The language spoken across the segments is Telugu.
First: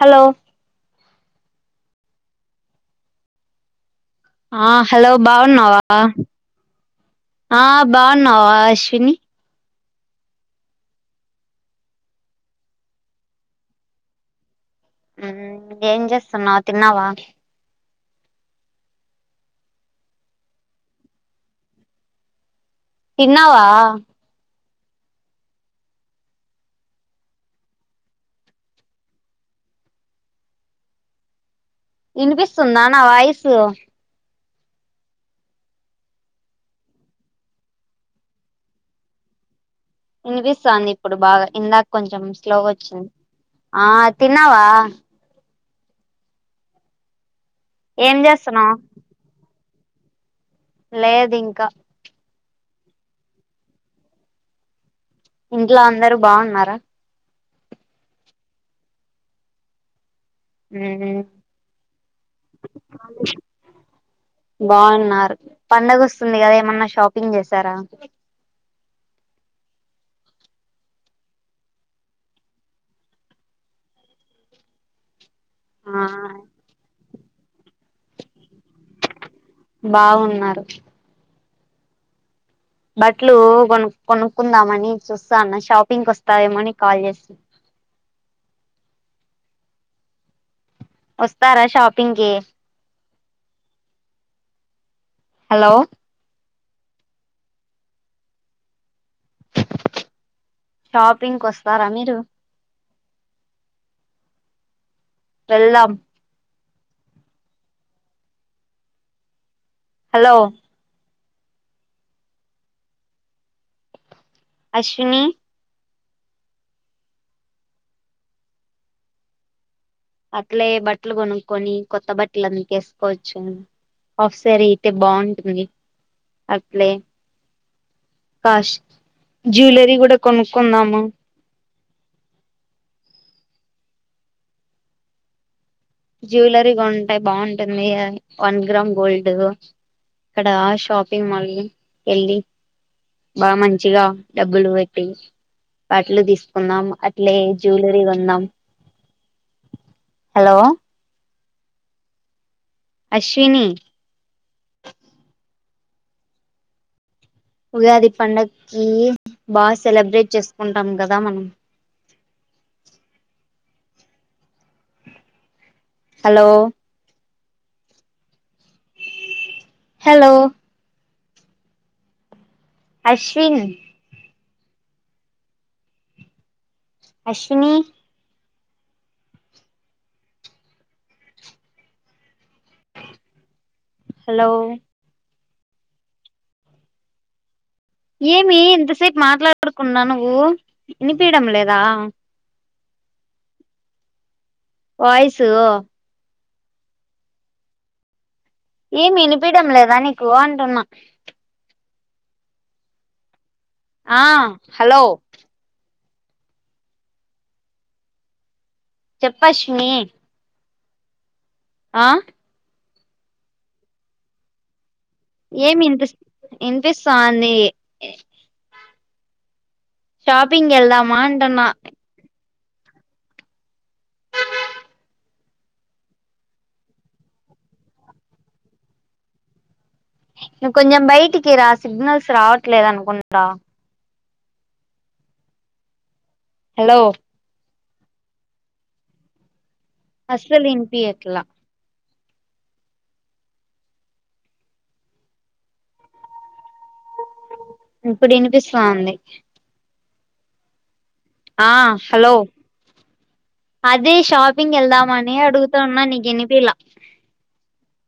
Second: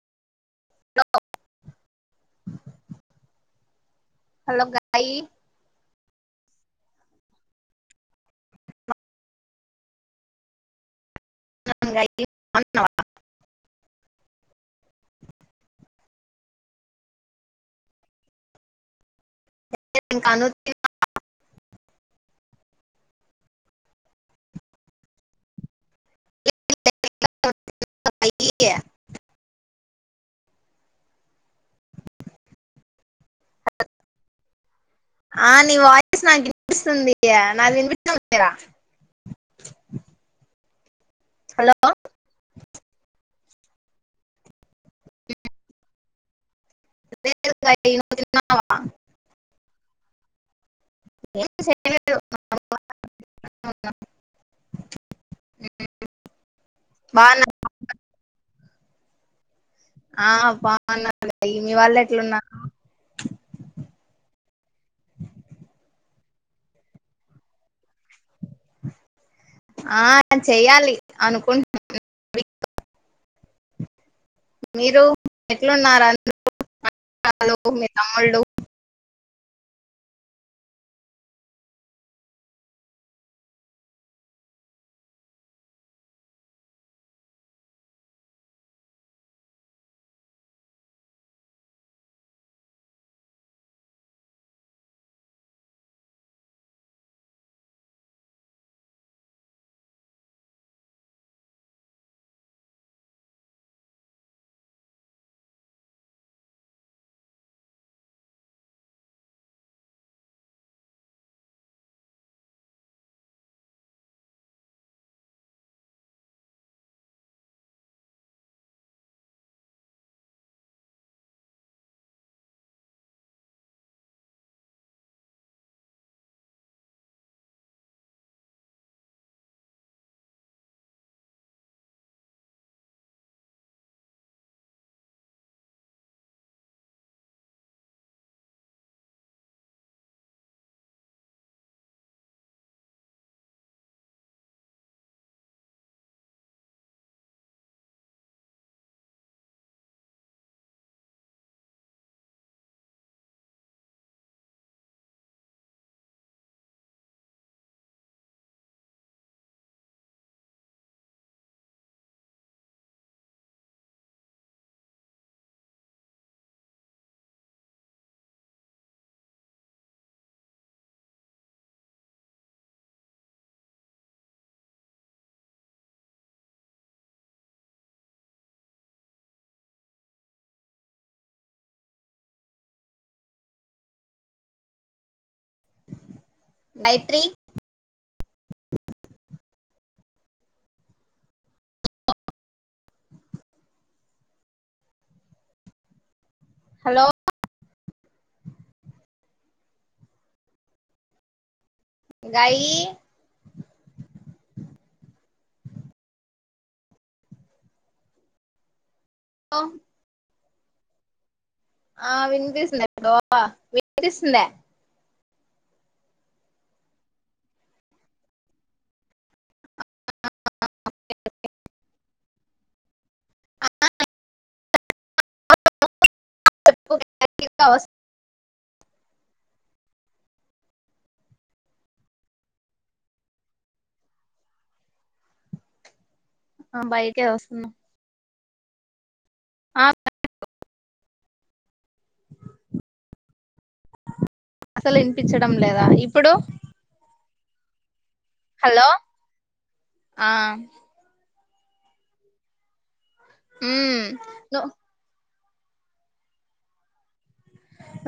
హలో [unintelligible] ఆ హలో బాగున్నావా వా ఆ బాగున్నావా షిన్ని [unintelligible] ఏం చేస్తున్నావ్ తిన్నావా [unintelligible] తిన్నావా [unintelligible] ఇన్పిస్తుందా నా వాయిస్ ఆ నీ వాయిస్ నాక్ ఇన్పిస్తుంది నాద్ విన్పిస్తుందా లేదా ఇన్పిస్తాంది. ఇప్పుడు బాగా హలో ఇందాక కొంచం స్లోగా వచ్చింది ఆ తిన్నావా లే ఏం చేస్తున్నావ్ [unintelligible] లేదు ఏ ఇంకా [unintelligible] ఇంట్లో అందరు బాగున్నారా బాగున్నా ఆ బాగున్నారు మీ వాళ్ళు ఎట్లున్నారు స్తుంది కదా ఏమన్నా షాపింగ్ చేశారా ఆ చెయ్యాలి అనుకుంటు [inaudible] మీరు ఆ ఎట్లున్నార్ అందరూ [inaudible] లో మీ తమ్ముళ్ళు బాగున్నారు. బట్లు కొను కొనుక్కుందామని చూస్తాన్న షాపింగ్క్ వస్తావేమో అని కాల్ చేస వస్తారా షాపింగ్కి హలో షాపింగ్కి వస్తారా మీరు వెళ్దాం. హలో అశ్విని అట్లే బట్టలు కొనుక్కొని కొత్త బట్టలు అందుకేసుకోవచ్చు ఆఫసర్ అయితే బాగుంటుంది అట్లే కాష్ జ్యువలరీ కూడా కొనుకుందాము జ్యువెలరీగా ఉంటాయి బాగుంటుంది వన్ గ్రామ్ గోల్డ్ ఇక్కడ షాపింగ్ మాల్ వెళ్ళి బా మంచిగా డబ్బులు పెట్టి బట్టలు తీసుకుందాం అట్లే జ్యువెలరీ కొందాం హలో అశ్విని ఉగాది పండగకి బాగా సెలబ్రేట్ చేసుకుంటాం కదా మనం hello hello Ashwin Ashwini hello Maitri ఏమి ఇంతసేపు మాట్లాడుకుండ నువ్వు వినిపియడం లేదా వయిసు హలో వినిపిడం లేదా నీకు అంటున్నా గయి ఆ హలో చెప్ప అశ్వినీ ఆ వినిపిస్తుంది ఒ అమ్మ వినిపిస్తుందా ఏమి ఇ ఇనిపిస్తోంది షాపింగ్ వెళ్దామంటన అ ఓస్ నువ్ కొంచెం బయటికి రా సిగ్నల్స్ రావట్లేదు అనుకుంటా ఆ హలో బయటే వస్తున్నా ఆ అస్సలు వినిపియట్లే అసలు ఇనిపించడం లేదా ఇప్పుడు ఇప్పుడు హలో వినిపిస్తాంది ఆ ఆ హలో మ్మ్ అదే ను షాపింగ్ ఎళ్దామా నేనే అడుగుతా ఉన్నా నికినిపియలే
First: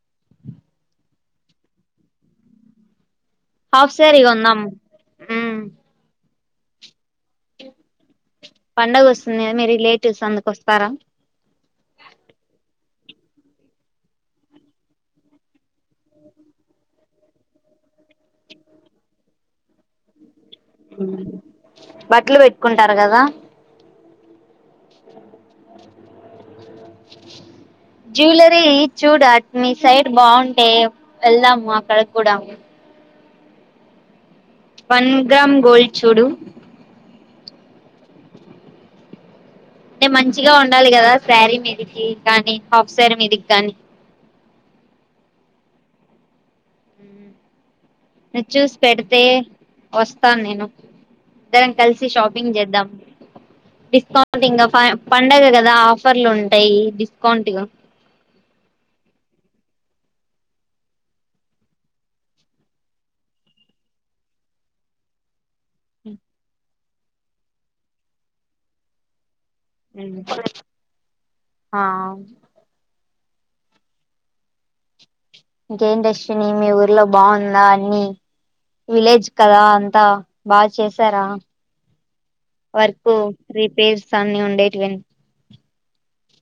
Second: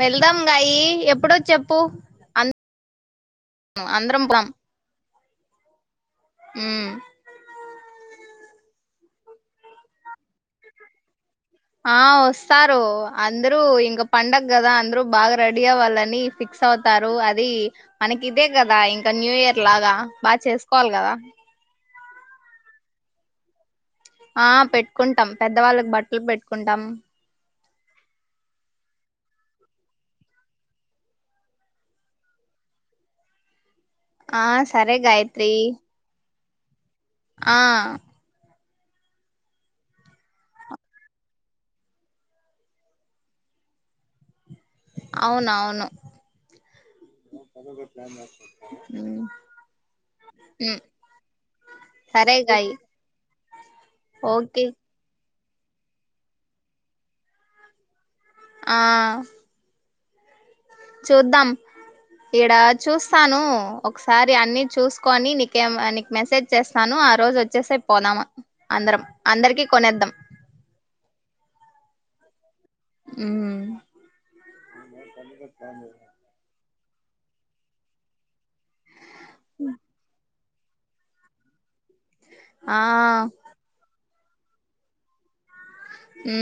వెళ్దాం గాయి ఎప్పుడో చెప్పు హాఫ్ శారి అందరం కొందాం ఉ ఊ పండుగ వస్తుంది మీ రిలేటివ్స్ అందరూ వస్తారా ఆ వస్తారు అందరూ ఇంగ పండగ కదా అందరు బాగా రెడీ అవ్వాలని ఫిక్స్ అవుతారు అది మనకి ఇదే కదా ఇంకా న్యూ ఇయర్ లాగా బాగా చేస్ కోవాలి కదా బట్టలు పెట్టుకుంటారు కదా ఆ పెట్టుకుంటాం పెద్దవాళ్ళకి బట్టలు పెట్టుకుంటాం జ్యువలరీ చూడు అటు మీ సైడ్ బాగుంటే వెళ్దాము అక్కడికి కూడా ఆ సరే వన్ గాయత్రి గ్రామ్ గోల్డ్ చూడు ఆ అంటే మంచిగా ఉండాలి కదా శారీ మీదికి కానీ హాఫ్ శారీ మీదికి కానీ అవునవును నువ్ చూసి పెడితే వస్తాను నేను మ్మ్ ఇద్దరం కలిసి సరే షాపింగ్ గాయి చేద్దాం డిస్కౌంట్ ఓకే ఇంగా ప పండగదా కదా ఆఫర్లు ఉంటాయి డిస్కౌంట్ ఆ చూద్దాం ఇడా చూస్తాను ఒకసారి అన్ని చూసుకొని నీ కేం అని మెసేజ్ చేస్తా తాను ఆ రోజు వచ్చేసే పోదామ అందరం అందరికీ కొనేద్దాం ఆ ఊ ఇంకేంటి అశ్వినీ మీ ఊరు ఇళ్ళో బాగుందా అన్ని విలేజ్ కదా అంతా బాగా చేసారా ఆ వర్క్ రిపేర్స్ సన్నీ ఉండేట్వంటి ఉ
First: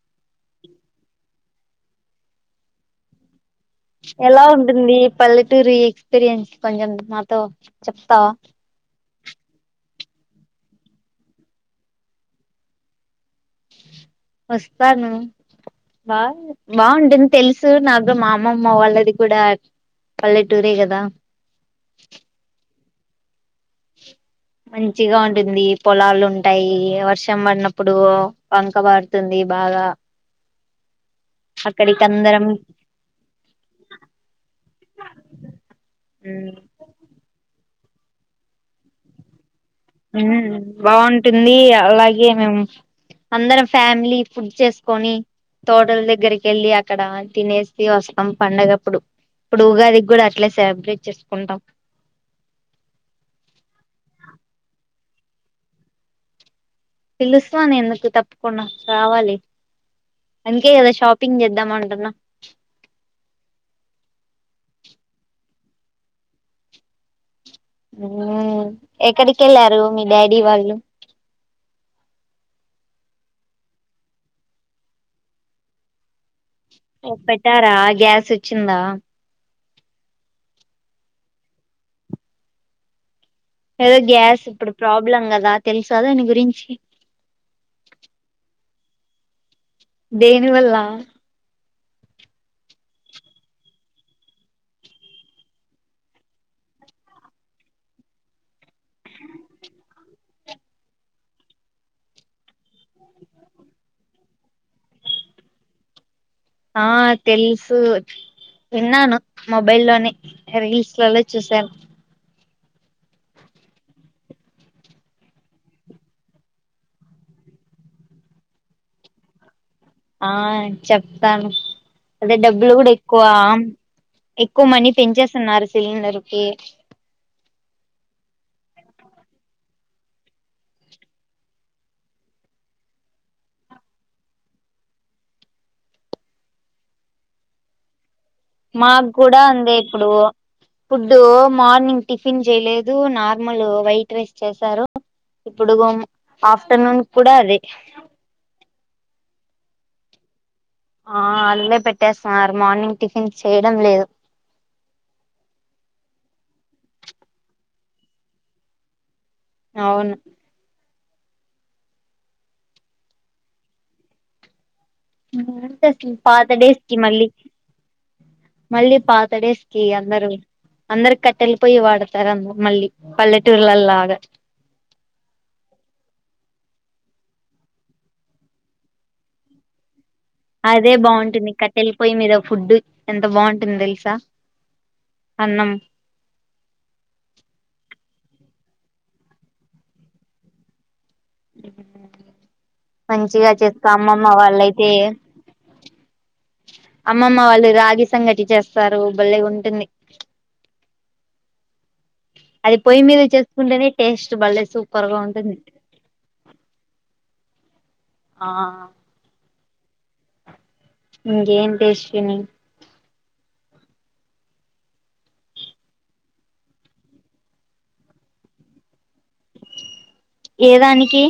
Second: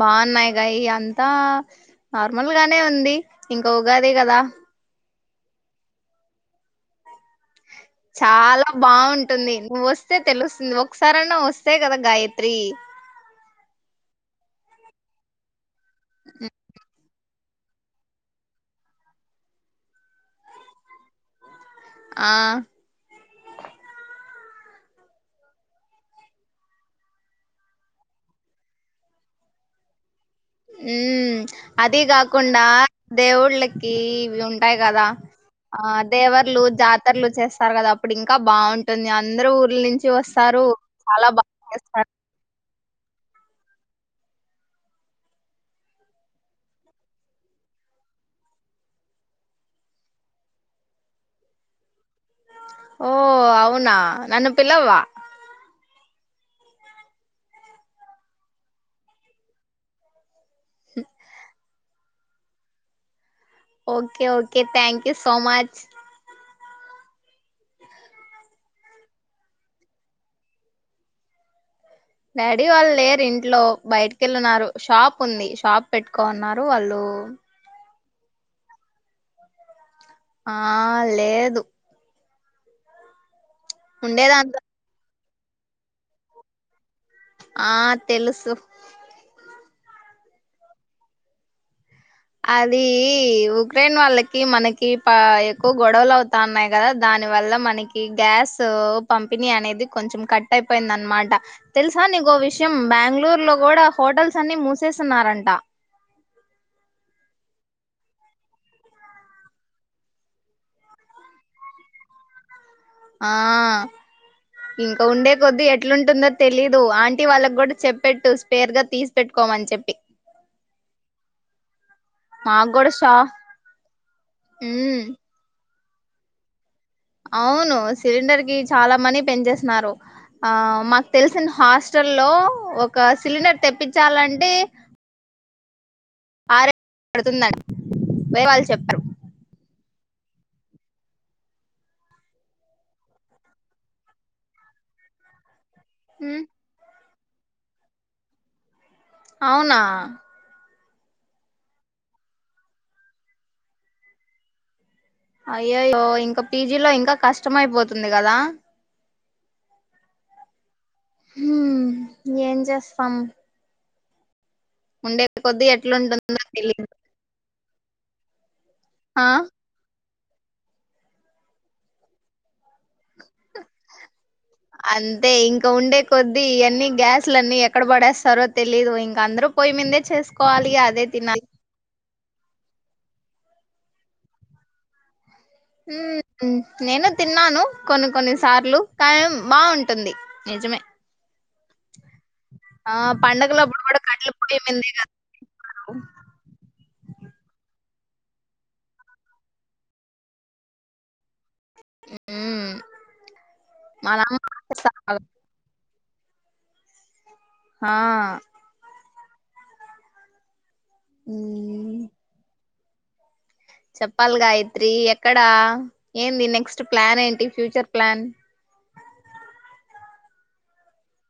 బాగున్నాయి గాయి అంతా నార్మల్ గానే ఉంది ఇంకా ఉగాది కదా ఎలా ఉంటుంది పల్లెటూరి ఎక్స్పీరియన్స్ కొంచెం మాతో చెప్తావా చాలా బాగుంటుంది నువ్వు వస్త వస్తే తెలుస్తుంది ఒకసారన్న వస్తే కదా గాయత్రి వస్తాను బా బాగుడిందా తెలుసు నాకు మా అమ్మమ్మ వాళ్ళది కూడా పల్లెటూరే కదా ఆ మంచిగా ఉంటుంది పొలాలు ఉంటాయి వర్షం పడినప్పుడు వంక పారుతుంది బాగా ఉ అది అక్కడికి అందరం కాకుండా దేవుళ్ళకి ఇవి ఉంటాయి కదా ఆ దేవర్లు జాతరలు చేస్త కదా అప్పుడు ఇంకా బాగుంటుంది అందరూ ఊ బాగుంటుంది చేస్తారు. అలాగే మేము అందరం ఫ్యామిలీ ఫుడ్ చేసుకొని తోటల దగ్గరకి వెళ్ళి అక్కడ తినేసి వస్తాం పండగప్పుడు ఇప్పుడు ఉగాదికి కూడా అట్లా సెలబ్రేట్ చేసుకుంటాం ఓ అవునా నన్ను పిలవవా పిలుస్తాను ఎందుకు తప్పకుండా రావాలి అందుకే కదా షాపింగ్ చేద్దామ అంటున్నా okay okay thank you so much ఎక్కడికి వెళ్ళారు మీ డాడీ వాళ్ళు డాడీ వాళ్ళు లేరు ఇంట్లో బయటికెళ్ళున్నారు షాప్ ఉంది షాప్ పెట్టుకోన్నారు ఓ పెట్టారా గ్యాస్ సి వచ్చిందా ఆ లేదు ఏదో గ్యాస్ ఉండేదాంట్లో ఇప్పుడు ప్రాబ్ల ఇబ్లం కదా తెలుసా దాని గురించి ఆ తెలుసు దేని వల్ల అది ఉక్రెన్ వాళ్ళకి మనకి ఎక్కువ గొడవలు అవుతా ఉన్నాయి కదా దాని వల్ల మనకి గ్యాస్ పంపిణీ అనేది కొంచెం కట్ అయిపోయింది అనమాట తెలుసా నీకు విషయం బెంగళూరు లో కూడా హోటల్స్ అన్ని మూసేస్తున్నారంట ఆ తెలుసు విన్నాను మొబైల్ లోని రీల్స్ లోనీ చూసాను ఆ ఇంకా ఉండే కొద్ది ఎట్లుంటుందో తెలీదు ఆంటీ వాళ్ళకు కూడా చెప్పెట్టు స్పేర్ గా తీసి పెట్టుకోమని చెప్పి ఆ చెప్తాను అదే మాకు డబ్బులు కూడా షా ఎక్కువ ఎక్కువ మనీ ఉమ్ పెంచేస్తున్నారు సిలిండర్ కి అవును సిలిండర్ కి చాలా మనీ పెంచేసన్నారు ఆ మాకు తెలిసిన హాస్టల్లో ఒక సిలిండర్ తెప్పించాలంటే ఆరే పడుతుందండి వేరే వాళ్ళు చెప్పారు మాక్కూడా అంతే ఇప్పుడు ఫుడ్డు మార్నింగ్ టిఫిన్ చేయలేదు నార్మల్ వైట్ రైస్ చేశారు ఇప్పుడుగు హ్మ్ ఆఫ్టర్నూన్ కుడ అదే అవునా ఆ అల్లే పెట్టేస్తున్నారు మార్నింగ్ టిఫిన్ చేయడం లేదు అయ్యయ్యో ఇంకా పీజీలో ఇంకా కష్టమ అయిపోతుంది కదా అవును హ ఏం చేస్తాం ఉండే కొద్దీ అంత ఎట్లుంటుందో పాత తెలీదు డేస్కి మళ్ళీ మళ్ళీ ఆ పాతడే స్కీయా అందరు అందరు కట్టెళ్ళిపోయి వాడతారు అందరు మళ్ళీ పల్లెటూర్లలాగా అంతే ఇంకా ఉండే కొద్ది అన్ని గ్యాస్లు అన్ని ఎక్కడ పడేస్తారో తెలీదు ఇంక అందరు పోయి మీందే చేస్త అదే బాగుంటుంది కట్టెలు పొయ్యి మీద ఫుడ్డు ఎంత బాగుంటుంది తెలుసా అన్నం హ్మ్ మ్మ్ నేను తిన్నాను కొన్ని కొన్ని సార్లు కాయం బాగుంటుంది నిజమే ఆ మంచిగా పండగలప్పుడు చెప్తా కూడా అమ్మమ్మ కట్టెల పొయ్యి వాళ్ళయితే మీందే కదా అమ్మమ్మ వాళ్ళు రాగి సంగటి చేస్తారు భలేగుంటుంది హ్మ్ అది పొయ్యి మీద చేసుకుంటేనే మా టేస్ట్ నాన్న బాగా భలే సూపర్ గా చేస్తారు. ఉంటుంది ఆ ఆ ఇంకేంటి మ్మ్ యశ్విని చెప్పాలి గాయత్రి ఎక్కడా ఏంది నెక్స్ట్ ప్లాన్ ఏంటి ఫ్యూచర్ ప్లాన్ ఏదానికి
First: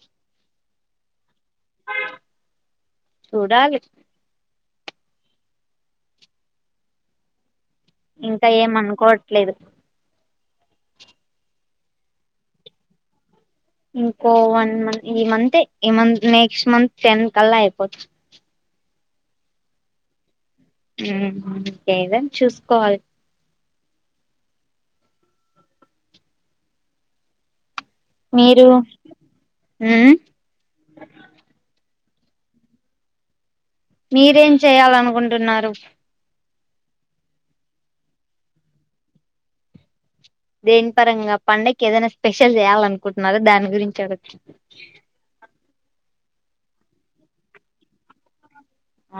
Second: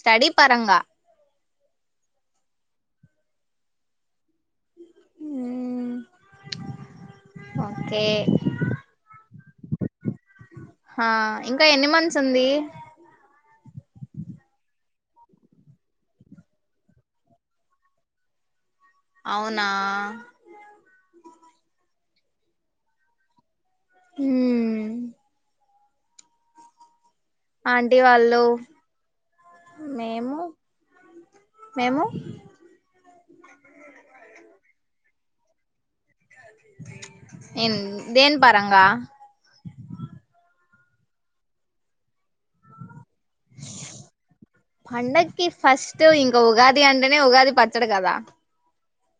స్టడీ పరంగా చూడాలి మ్మ్ ఓకే ఇంకా ఏం అనుకోట్ లేదు ఆ ఇంకా ఎన్ని మంత్స్ ఉంది ఇంకో వన్ మంత్ ఈ మంతే ఈ మంత్ నెక్స్ట్ మంత్ టెన్ కల్లా అయిపోతు అవునా హ్మ్ ఇంకేదన్నా చూసుకోవాలి మ్మ్ ఆంటీ వాళ్ళు మీరు ఉమ్ మేము మేము మీరేం చేయాలనుకుంటున్నారు ఎన్ దేని పరంగా దేని పరంగా పండక్కి ఏదైనా స్పెషల్ చేయాల అనుకుంటున్నారా దాని గురించి అడుగు పండక్కి ఫస్ట్ ఇంక ఉగాది అంటేనే ఉగాది పచ్చడి కదా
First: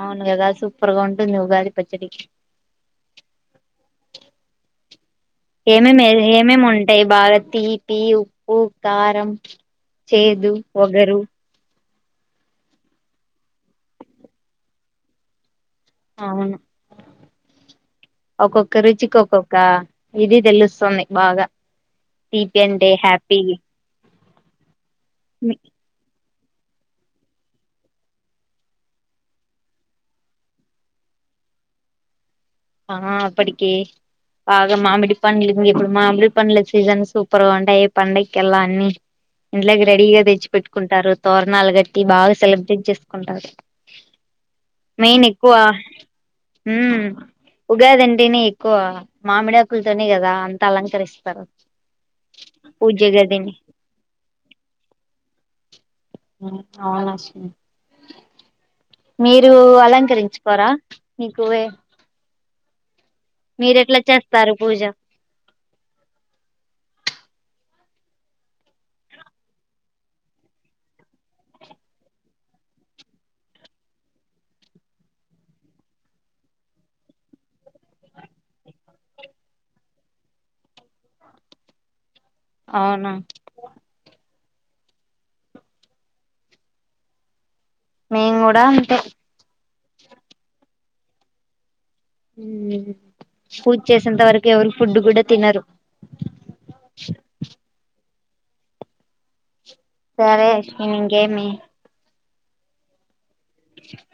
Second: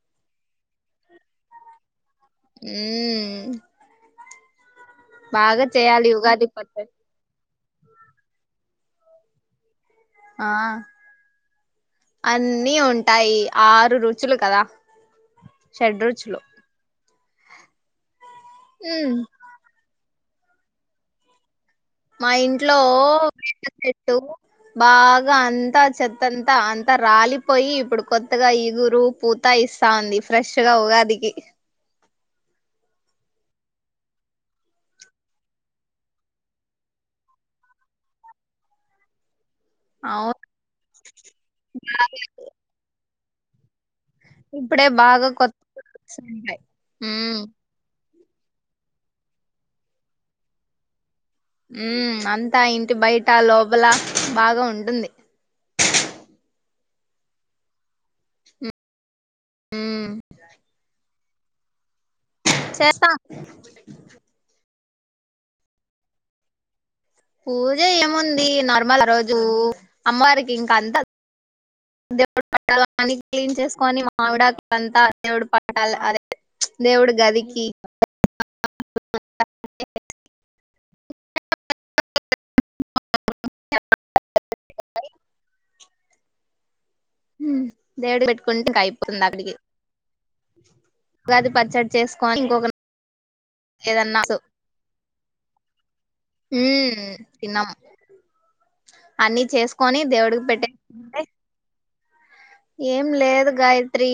అవును కదా సూపర్గా ఉంటుంది ఉగాది పచ్చడి హ్మ్ ఏమేమి ఉగాది ఏమేమి పచ్చడి ఉంటాయి బాగా తీపి ఉప్పు కారం ఆ చేదు వగరు అన్నీ ఉంటాయి ఆరు రుచులు కదా షడ్రుచులు అవును ఒక్కొక్క మ్మ్ రుచికి ఒక్కొక్క ఇది తెలుస్తుంది బాగా మా తీపి ఇంట్లో అంటే హ్యాపీ వేప చెట్టు బాగా అంతా చెత్తం అంత అంతా రాలిపోయి ఇప్పుడు కొత్తగా ఇగురు పూతా ఇస్తా ఉంది ఫ్రెష్ గా ఉగాదికి ఆ అప్పటికి బాగా మామిడి పండ్లు ఇప్పుడు మామిడి పండ్ల సీజన్ సూపర్గా ఉంటాయి పండగకేల్లా అన్ని ఇంట్లోకి రెడీగా అవును తెచ్చి పెట్టుకుంటారూ తోరణాలు కట్టి బాగా సెలబ్రేట్ చేసుకుం కొంటారు ఇప్పుడే బాగా కొత్తగా వచ్చింతాయి హ్మ్మ్ ఉగాదండి ఇంటిని ఎక్కువ మామిడికులతోనే కదా అంత అలంకరిస్త ఉ అంతా ఇంటి బయట గదిని లోపల బాగా ఉంటుంది అవునా స మీరు ఉమ్ అలంకరించుకోరా నికు వే చేస్తా మీరు ఎట్లా చేస్తారు పూజ పూజ ఏముంది నార్మల్ ఆ రోజు అమ్మవారికి ఇంకా అంతా దేవుడు పటలు అన్ని క్లీన్ చేసుకొని మామిడాకులు అంతా దేవుడు పట లు అదే దేవుడు గదికి [unintelligible] అవునా దేవుడి మేము కూడా పెట్టుకుంటే అంతే అయిపోతుంది అక్కడికి ఉగాది పచ్చడి చేసుకొని ఇంకొక హమ్ పూజ చేసేంత ఏదన్నా సు వరకు ఎవరు ఫుడ్ కూడా తినరు అన్నీ చేసు సరే ఇంకేమి ఏం లేదు గాయత్రి